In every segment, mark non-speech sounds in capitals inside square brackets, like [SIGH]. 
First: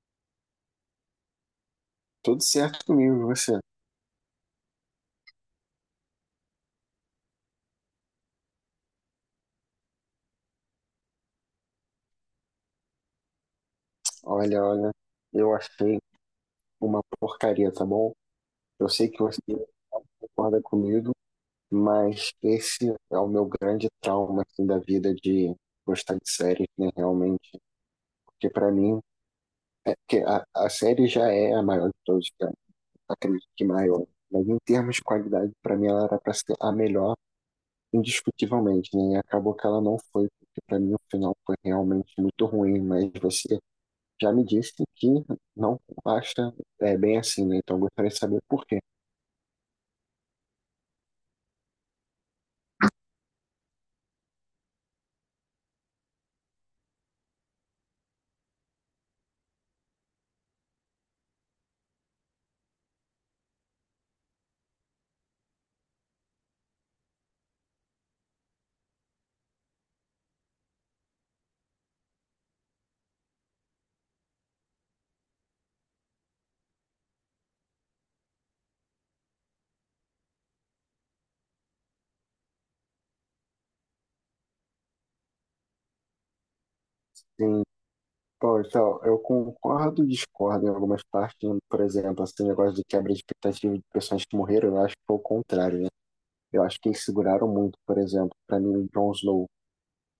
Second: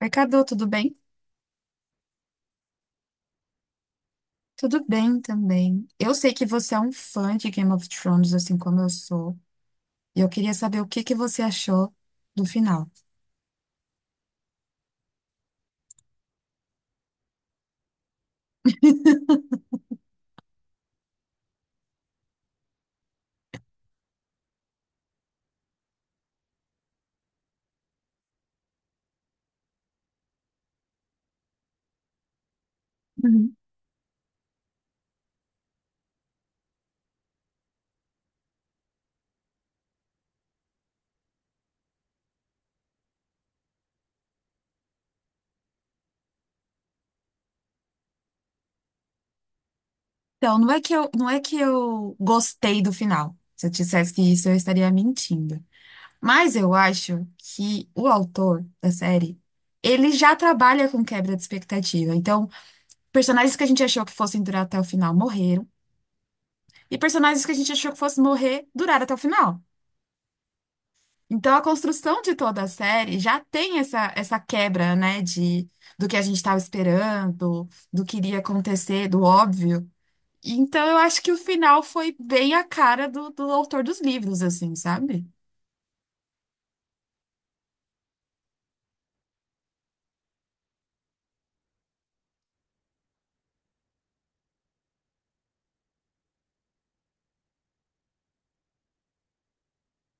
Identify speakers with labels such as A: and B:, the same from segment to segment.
A: Oi, Cadu, tudo bem?
B: Tudo certo comigo, e você?
A: Tudo bem também. Eu sei que você é um fã de Game of Thrones, assim como eu sou, e eu queria saber o que que você achou do final.
B: Olha, eu achei uma porcaria, tá bom? Eu sei que você concorda comigo, mas esse é o meu grande trauma assim, da vida de gostar de séries, né? Realmente, porque pra mim, é, porque a série já é a maior de todos os tempos, acredito
A: Uhum.
B: que maior. Mas em termos de qualidade, pra mim ela era pra ser a melhor, indiscutivelmente, né? E acabou que ela não foi, porque pra mim o final foi realmente muito ruim, mas você já me disse que não acha é, bem assim, né? Então, eu gostaria de saber por quê.
A: Então, não é que eu gostei do final. Se eu dissesse que isso, eu estaria mentindo. Mas eu acho que o autor da série, ele já trabalha com quebra de expectativa. Então, personagens que a gente achou que fossem durar até o final morreram, e personagens que a gente achou que fossem morrer duraram até o final. Então, a construção de toda a série já tem essa quebra, né, de, do que a gente estava esperando, do que iria acontecer, do óbvio. Então, eu acho que o final foi bem a cara do, do autor dos livros, assim, sabe?
B: Sim, pô, então, eu concordo e discordo em algumas partes, né? Por exemplo, esse negócio de quebra de expectativa de pessoas que morreram, eu acho que foi o contrário, né? Eu acho que eles seguraram muito, por exemplo, pra mim, o Jon Snow.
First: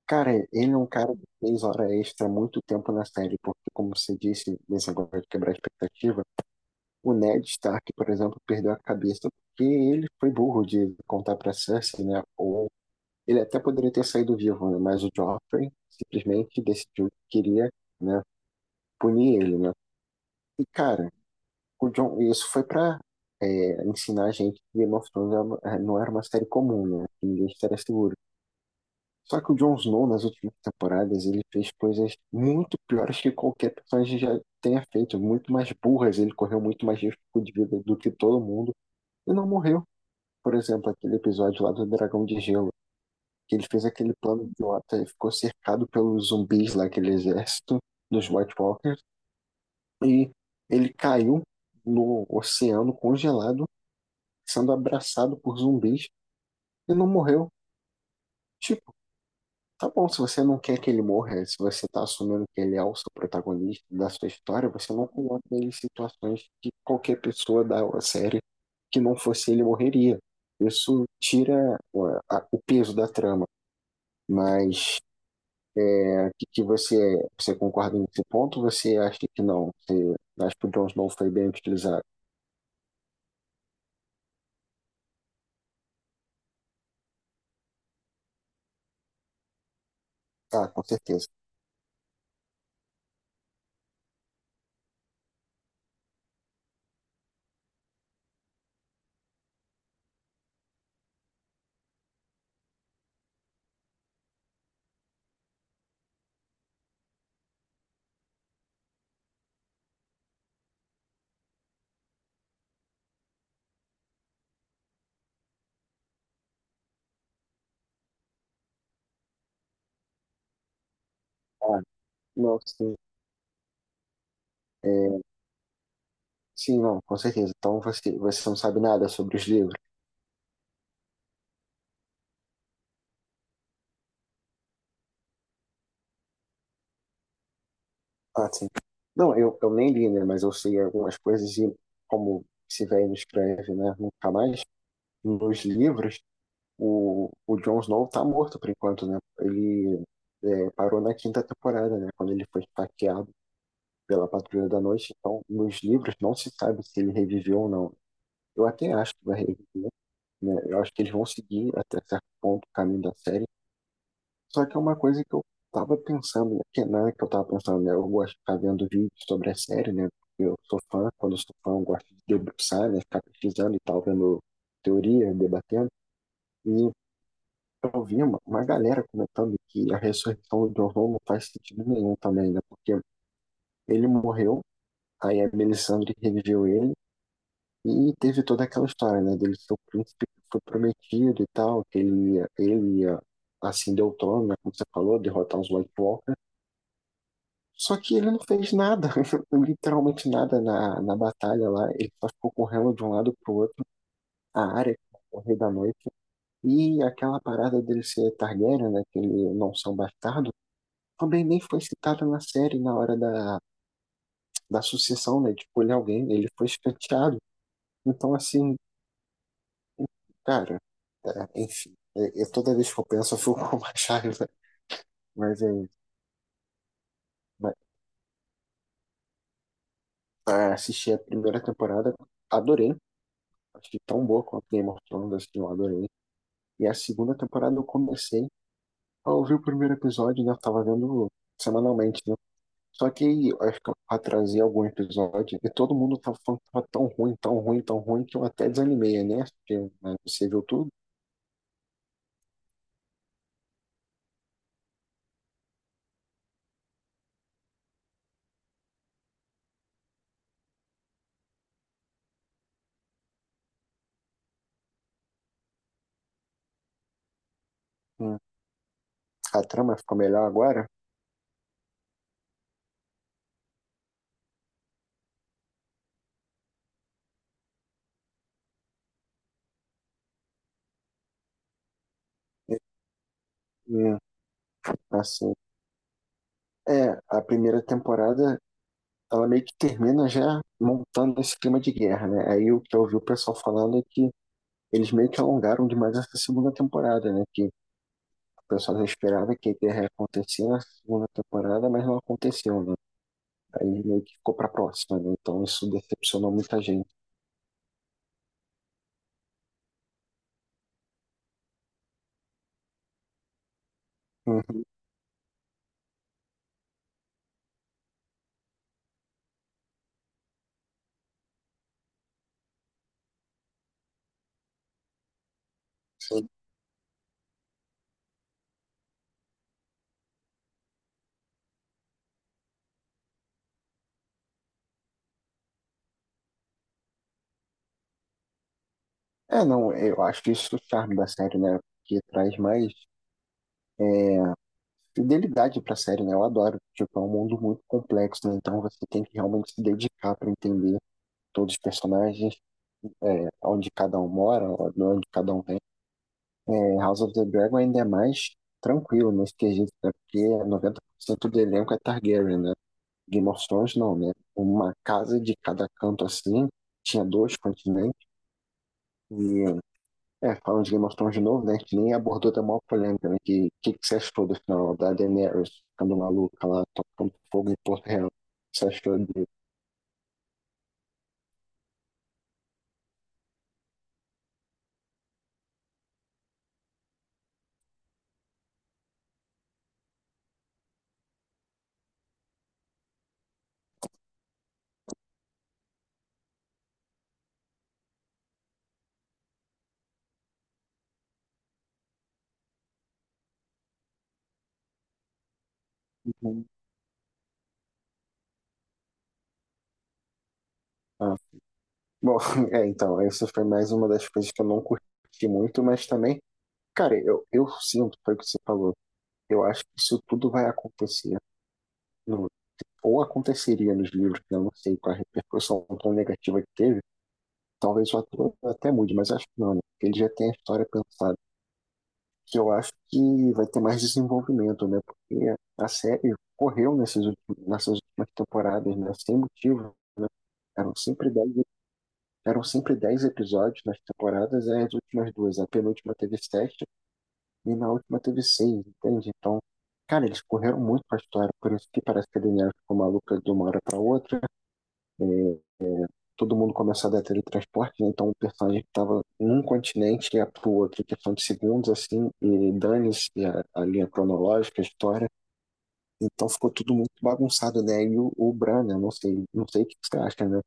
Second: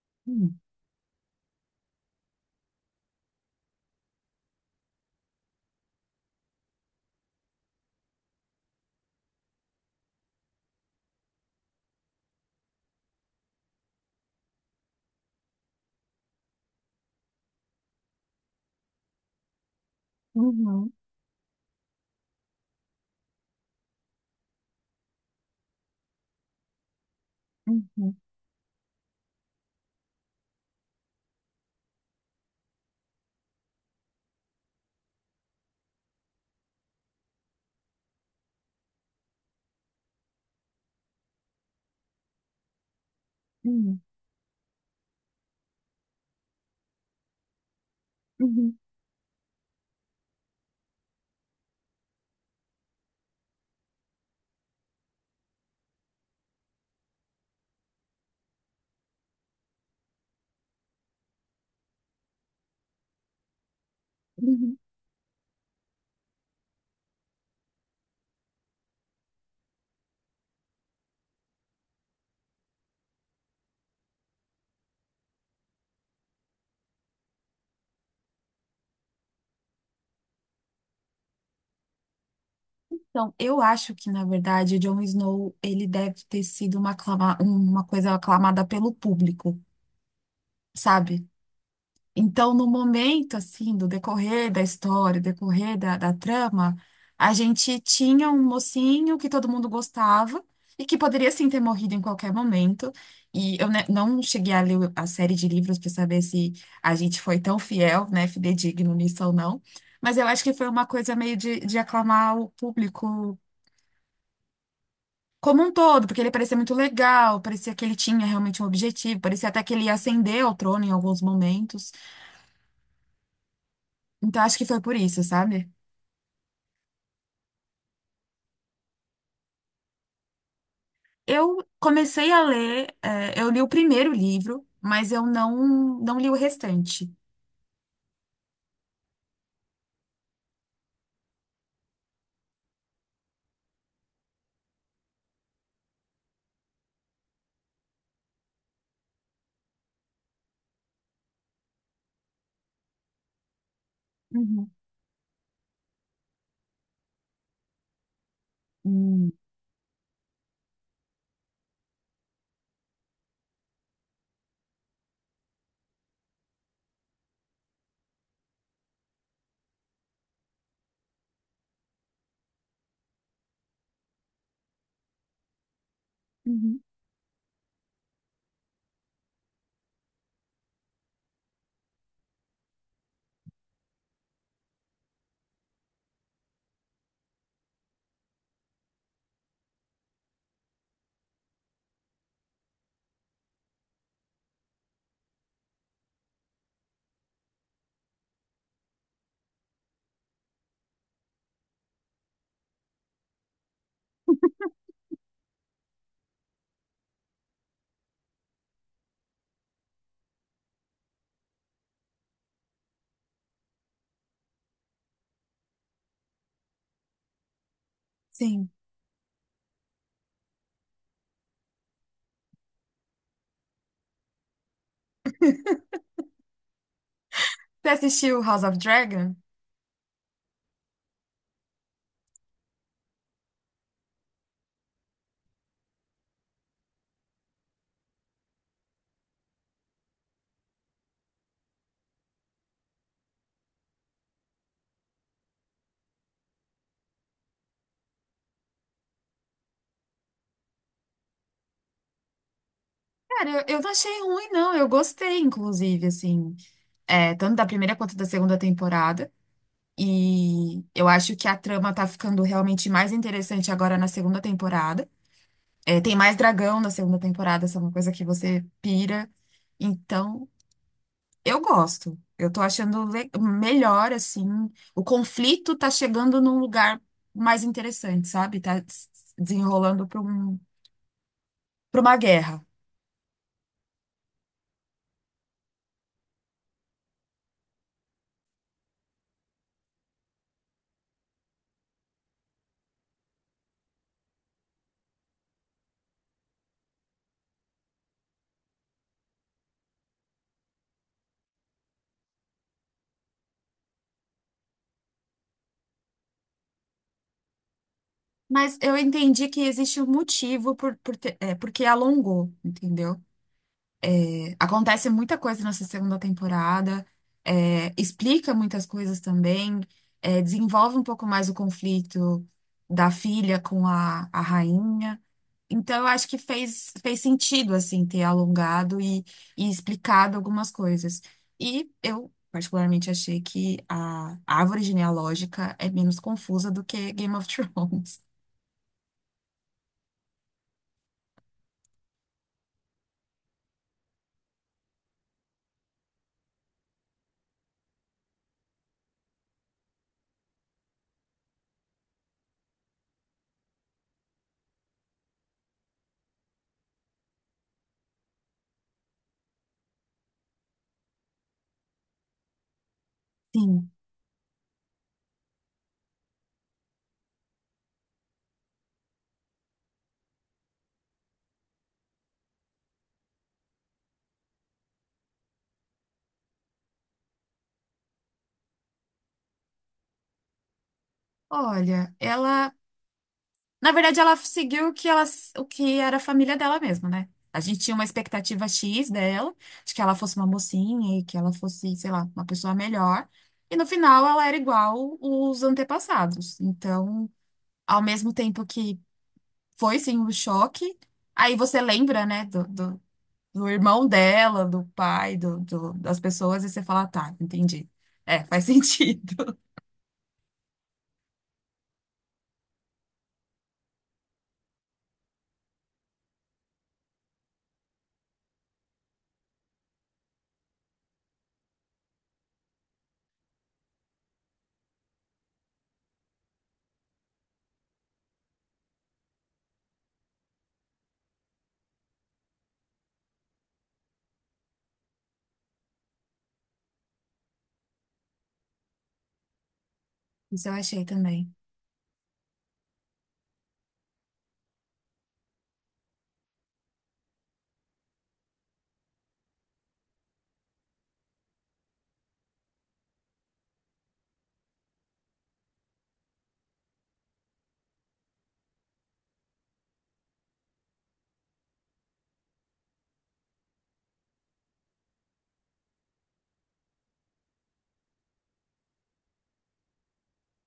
B: Cara,
A: Hum.
B: ele é um cara que fez hora extra há muito tempo na série, porque, como você disse, nesse negócio de quebrar a expectativa, o Ned Stark, por exemplo, perdeu a cabeça porque ele foi burro de contar pra Cersei, né? Ou ele até poderia ter saído vivo, né? Mas o Joffrey simplesmente decidiu que queria, né, punir ele, né? E,
A: Uhum,
B: cara, o Jon, isso foi pra é, ensinar a gente que Game of Thrones é é, não era uma série comum, né? Que ninguém estaria seguro.
A: uhum,
B: Só que o Jon Snow, nas últimas temporadas, ele fez coisas muito piores que qualquer personagem já tenha feito, muito mais burras. Ele correu muito mais risco de vida do que todo mundo e não morreu. Por exemplo, aquele episódio lá do Dragão de Gelo, que ele fez
A: uhum,
B: aquele plano idiota, ele ficou cercado pelos zumbis lá, aquele exército dos White
A: uhum,
B: Walkers, e ele caiu no oceano congelado, sendo abraçado por zumbis e não morreu. Tipo, tá bom, se você não quer que ele morra, se você tá assumindo que ele é o seu protagonista da sua história,
A: uhum.
B: você não coloca ele em situações que qualquer pessoa da série que não fosse ele morreria. Isso tira ué, o peso da trama, mas que você, você concorda nesse ponto? Ou você acha que não? Você acha que o Jon Snow foi bem utilizado?
A: Então, eu acho que, na verdade, o Jon Snow, ele deve ter sido uma, uma coisa aclamada pelo público,
B: Ah, com
A: sabe?
B: certeza.
A: Então, no momento, assim, do decorrer da história, decorrer da, da trama, a gente tinha um mocinho que todo mundo gostava e que poderia, sim, ter morrido em qualquer momento. E eu né, não cheguei a ler a série de livros para saber se a gente foi tão fiel, né, fidedigno nisso ou não. Mas eu acho que foi uma coisa meio de aclamar o público como um todo, porque ele parecia muito legal, parecia que ele tinha realmente um objetivo, parecia até que ele ia ascender ao trono em alguns
B: Ah,
A: momentos.
B: não, sim.
A: Então, acho que foi por
B: É,
A: isso, sabe?
B: sim, não, com certeza. Então você, você não sabe nada sobre os livros.
A: Eu comecei a ler, eu li o primeiro livro, mas eu não li o restante.
B: Ah, sim. Não, eu nem li, né? Mas eu sei algumas coisas e como esse velho não escreve, né? Nunca mais. Nos livros, o Jon Snow tá morto por enquanto, né? Ele é, parou na quinta temporada, né? Quando ele foi esfaqueado pela Patrulha
A: Uhum.
B: da Noite, então nos livros não se sabe se ele reviveu ou não. Eu até acho que
A: Hum.
B: vai reviver, né? Eu acho que eles vão seguir até certo ponto o caminho da série. Só que é uma coisa que eu tava pensando, né? Que não é que eu tava pensando, né? Eu gosto de ficar vendo vídeos sobre a série, né? Eu sou fã, quando eu sou fã, eu gosto de debruçar, né? Ficar pesquisando e tal, vendo teoria, debatendo.
A: Uhum,
B: E eu vi uma galera comentando que a ressurreição do John Holmes não faz sentido nenhum também, né? Porque ele morreu, aí a Melisandre reviveu ele, e teve toda aquela história, né, dele ser o príncipe que foi prometido e tal, que ele ia ascender o trono, né, como você falou, derrotar os White Walker. Só que ele não fez nada, [LAUGHS] literalmente nada na batalha lá. Ele só ficou correndo de um lado pro outro, a área o Rei da Noite. E aquela parada dele ser Targaryen, né, que ele não ser um bastardo, também nem foi citada na série na hora da sucessão, né, de escolher alguém. Ele foi escanteado. Então,
A: sim.
B: assim, cara, tá, enfim. Toda vez que eu penso, eu fico [LAUGHS] com mais raiva. Mas é isso. Mas,
A: Você assistiu House of Dragon?
B: ah, assisti a primeira temporada, adorei. Achei tão boa quanto Game of Thrones, assim, eu adorei. E a segunda temporada eu comecei a ouvir o primeiro episódio, né? Eu tava vendo semanalmente, né? Só que aí, eu acho que eu atrasei algum episódio e todo mundo tava falando que tava tão ruim, tão ruim, tão ruim, que eu até desanimei, né? Porque, né, você viu tudo.
A: Cara, eu não achei ruim, não. Eu gostei, inclusive, assim, tanto da primeira quanto da segunda temporada. E eu acho que a trama tá ficando realmente mais interessante agora na segunda temporada. Tem mais dragão na segunda temporada, essa é uma coisa que
B: Hum,
A: você pira.
B: A trama ficou melhor
A: Então,
B: agora.
A: eu gosto. Eu tô achando melhor, assim. O conflito tá chegando num lugar mais interessante, sabe? Desenrolando para um, para uma guerra.
B: Hum, assim, é, a primeira temporada ela meio que termina já montando esse clima de guerra, né? Aí o que eu ouvi o pessoal falando é que eles meio que alongaram demais essa segunda temporada, né? Que o pessoal já esperava que a guerra ia acontecer na segunda temporada, mas não aconteceu, né? Aí meio que ficou pra próxima, né? Então isso decepcionou muita gente.
A: Mas eu entendi que existe um motivo porque alongou, entendeu?
B: Uhum,
A: Acontece muita coisa nessa segunda temporada, explica muitas coisas também, desenvolve um pouco mais o conflito da filha com a rainha. Então, eu acho que
B: sim.
A: fez sentido, assim, ter alongado e explicado algumas coisas. E eu, particularmente, achei que a árvore genealógica é menos confusa do que Game of [LAUGHS] Thrones.
B: É, não, eu acho que isso é o charme da série, né? Que traz mais é, fidelidade pra série, né? Eu adoro. Tipo, é um mundo muito complexo, né? Então você tem que realmente se dedicar pra entender todos os personagens é, onde cada um mora, onde cada um tem. É, House of the Dragon ainda é mais tranquilo nesse quesito, né? Porque 90% do elenco é Targaryen, né? Game of
A: Sim.
B: Thrones não, né? Uma casa de cada canto assim, tinha dois continentes. E, é, falando de Game of Thrones de novo, né? A gente nem abordou da maior polêmica, né? Que que você achou do final da Daenerys ficando maluca lá, tocando fogo em Porto Real? Você achou de...
A: Olha, ela... Na verdade, ela seguiu o que, ela, o que era a família dela mesma, né? A gente tinha uma expectativa X dela, de que ela fosse uma mocinha e que ela fosse, sei lá, uma pessoa melhor. E no final, ela era igual os antepassados. Então, ao mesmo tempo que foi sim um choque. Aí você lembra, né, do, do, do irmão dela, do pai, do, das pessoas,
B: Uhum.
A: e você fala, tá, entendi. É, faz [LAUGHS] sentido.
B: Ah. Bom, [LAUGHS] é, então, essa foi mais uma das coisas que eu não curti muito, mas também cara, eu sinto, foi o que você falou. Eu acho que isso tudo vai acontecer, no- ou aconteceria nos livros, né? Eu não sei qual a repercussão tão negativa que teve. Talvez o ator até mude, mas acho que não, né? Porque ele já tem a história pensada. Que eu acho que vai ter mais desenvolvimento, né? Porque a série correu nesses nessas últimas temporadas, né? Sem motivo.
A: Isso eu
B: Eram
A: achei
B: sempre dez
A: também.
B: eram sempre 10 episódios nas temporadas, aí as últimas duas. A penúltima teve sete e na última teve seis, entende? Então, cara, eles correram muito com a história, por isso que parece que a Daenerys ficou maluca de uma hora pra outra, todo mundo começa a dar teletransporte, né? Então o personagem que tava num continente ia pro outro, em questão de segundos, assim, e dane-se a linha cronológica, a história, então ficou tudo muito bagunçado, né? E o Bran, né? Não sei, não sei o que você acha, né?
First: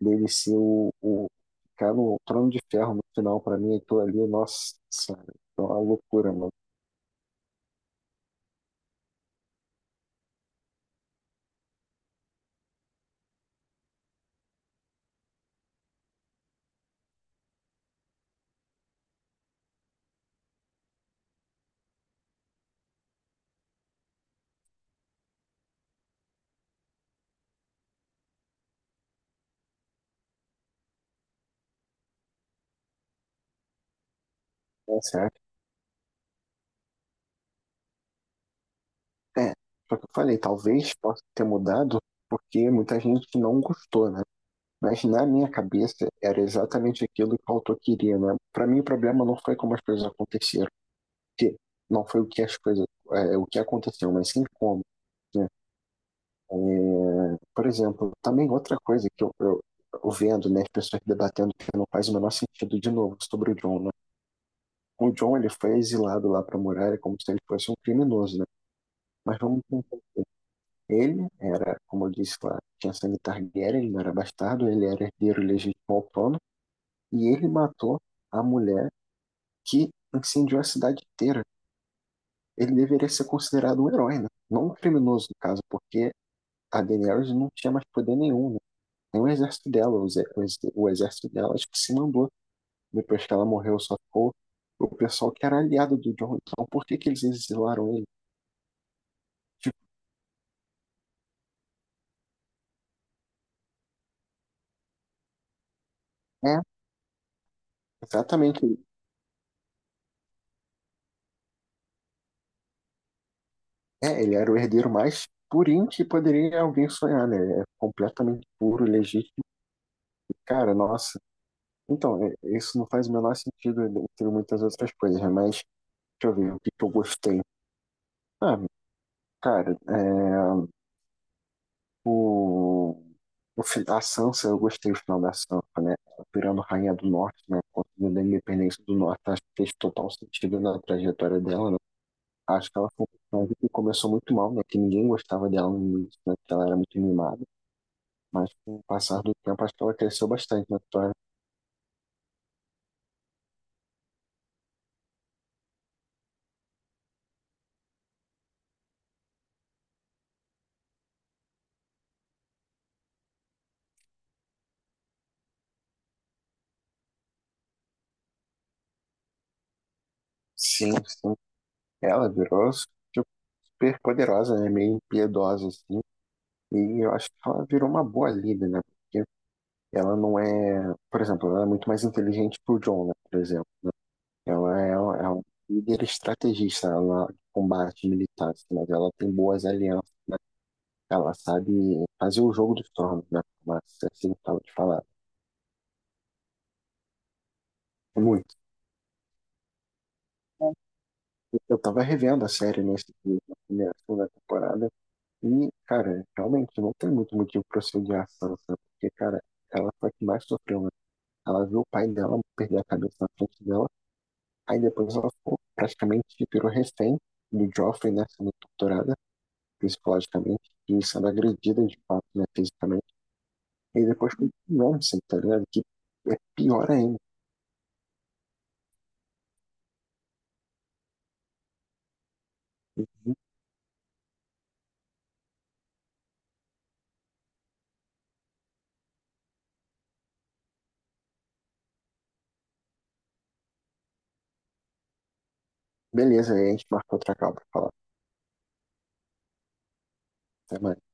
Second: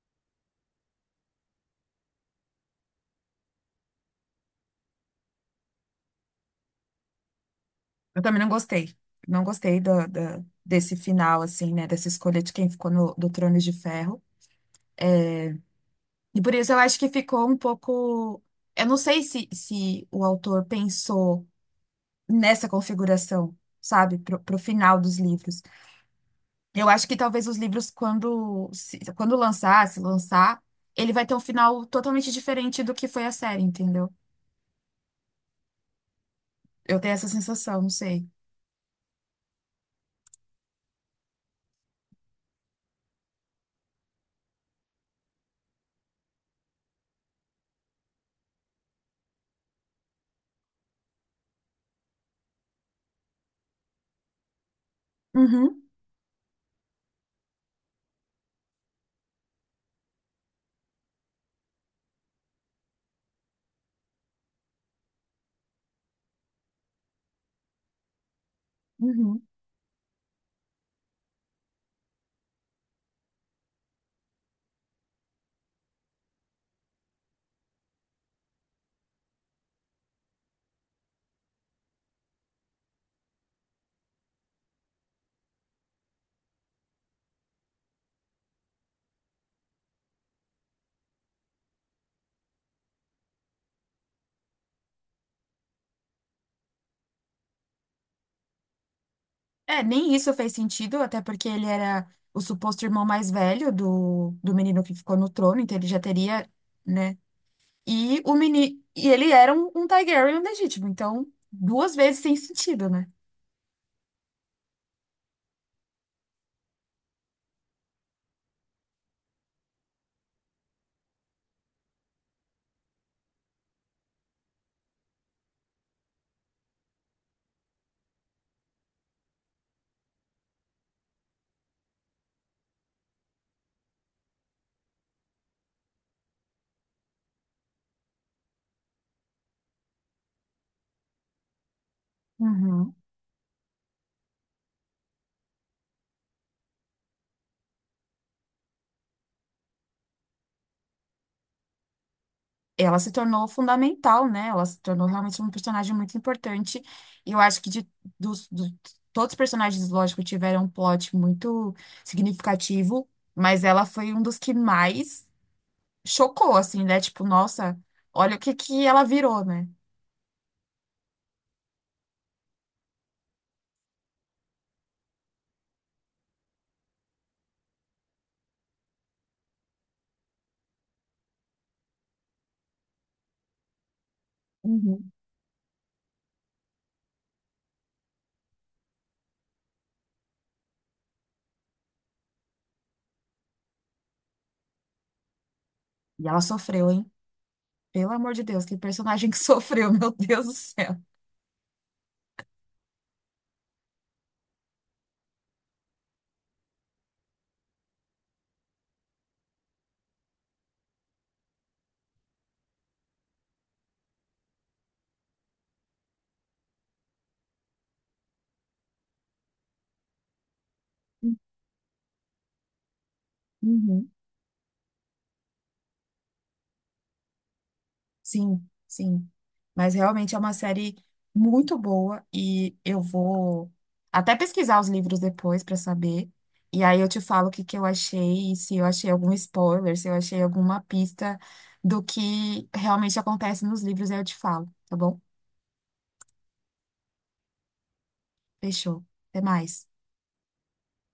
B: Dele ser o ficar no trono de ferro no final, pra mim, aquilo ali, nossa, é uma loucura, mano.
A: Eu também não gostei. Não gostei da desse final, assim, né, dessa escolha de quem ficou no, do Trono de Ferro. E por isso eu acho que ficou um pouco. Eu não sei se o autor pensou nessa configuração, sabe, pro, pro final dos livros. Eu acho que talvez os livros, quando, quando lançar, se lançar, ele vai ter um final totalmente diferente do que foi a série, entendeu?
B: O que você acha?
A: Eu tenho essa sensação, não sei.
B: É, só que eu falei, talvez possa ter mudado porque muita gente não gostou, né? Mas na minha cabeça era exatamente aquilo que o autor queria, né? Para mim o problema não foi como as coisas aconteceram, porque não foi o que as coisas, é, o que aconteceu, mas sim como. Né?
A: Uhum,
B: É, por exemplo, também outra coisa que eu vendo, né, as pessoas debatendo que não faz o menor sentido de novo sobre o John, né? O John ele foi exilado lá para Muralha como se ele fosse um criminoso, né? Mas
A: uhum.
B: vamos ele era, como eu disse lá, tinha sangue Targaryen, ele não era bastardo, ele era herdeiro legítimo ao trono, e ele matou a mulher que incendiou a cidade inteira. Ele deveria ser considerado um herói, né? Não um criminoso, no caso, porque a Daenerys não tinha mais poder nenhum, né? Nem o exército dela, o exército dela acho que se mandou. Depois que ela morreu, só ficou o pessoal que era aliado do Jon. Então, por que que eles exilaram ele? Tipo,
A: É, nem isso fez sentido, até porque ele era o suposto irmão mais velho do, do menino que ficou no trono, então ele já teria,
B: é,
A: né? E o
B: exatamente,
A: menino, e ele era um, um Targaryen legítimo, então duas vezes sem sentido, né?
B: é, ele era o herdeiro mais purinho que poderia alguém sonhar, né? É completamente puro, legítimo. Cara, nossa. Então, isso não faz o menor sentido entre muitas outras coisas, né? Mas deixa eu ver o que que eu gostei. Ah, cara, é, o, a Sansa, eu gostei do final da Sansa, né? Virando Rainha do Norte, né? Conseguindo a independência do Norte, acho que fez total sentido na trajetória dela, né? Acho que ela
A: Uhum.
B: foi uma personagem que começou muito mal, né? Que ninguém gostava dela no início, né? Que ela era muito mimada. Mas com o passar do tempo, acho que ela cresceu bastante na história.
A: Ela se tornou fundamental, né? Ela se tornou realmente um personagem muito importante. E eu acho que de, dos, todos os personagens, lógico, tiveram um plot muito significativo, mas ela foi um dos que mais chocou, assim, né? Tipo, nossa, olha o que que ela virou, né?
B: Sim, sim. Ela virou tipo, super poderosa, né? Meio impiedosa, assim. E eu acho que ela virou uma boa líder, né? Porque ela não é. Por exemplo, ela é muito mais inteligente que o John, né? Por exemplo. Ela é, é
A: Uhum.
B: uma líder estrategista ela combate militar, assim, mas ela tem boas alianças, né? Ela sabe fazer o jogo dos tronos, né? Mas assim, eu tava te falando.
A: E ela sofreu, hein? Pelo amor de
B: Muito.
A: Deus, que personagem que [LAUGHS] sofreu, meu Deus do céu.
B: Eu tava revendo a série nesse, na primeira, segunda temporada. E, cara, realmente não tem muito motivo pra se odiar a Sansa, porque, cara, ela foi a que mais sofreu, né? Ela viu o pai dela perder a cabeça na frente dela, aí depois ela ficou praticamente virou refém do Joffrey, né? Sendo torturada psicologicamente e sendo agredida de fato, né? Fisicamente. E
A: Uhum.
B: depois com o Ramsay, tá ligado? Que é pior ainda.
A: Sim, sim. Mas realmente é uma série muito boa e eu vou até pesquisar os livros depois para saber. E aí eu te falo o que que eu achei, e se eu achei algum spoiler, se eu achei alguma pista do que realmente acontece nos livros, aí eu te falo, tá bom?
B: Beleza, aí a gente marcou outra call pra falar.
A: Fechou. Até mais.
B: Até mais.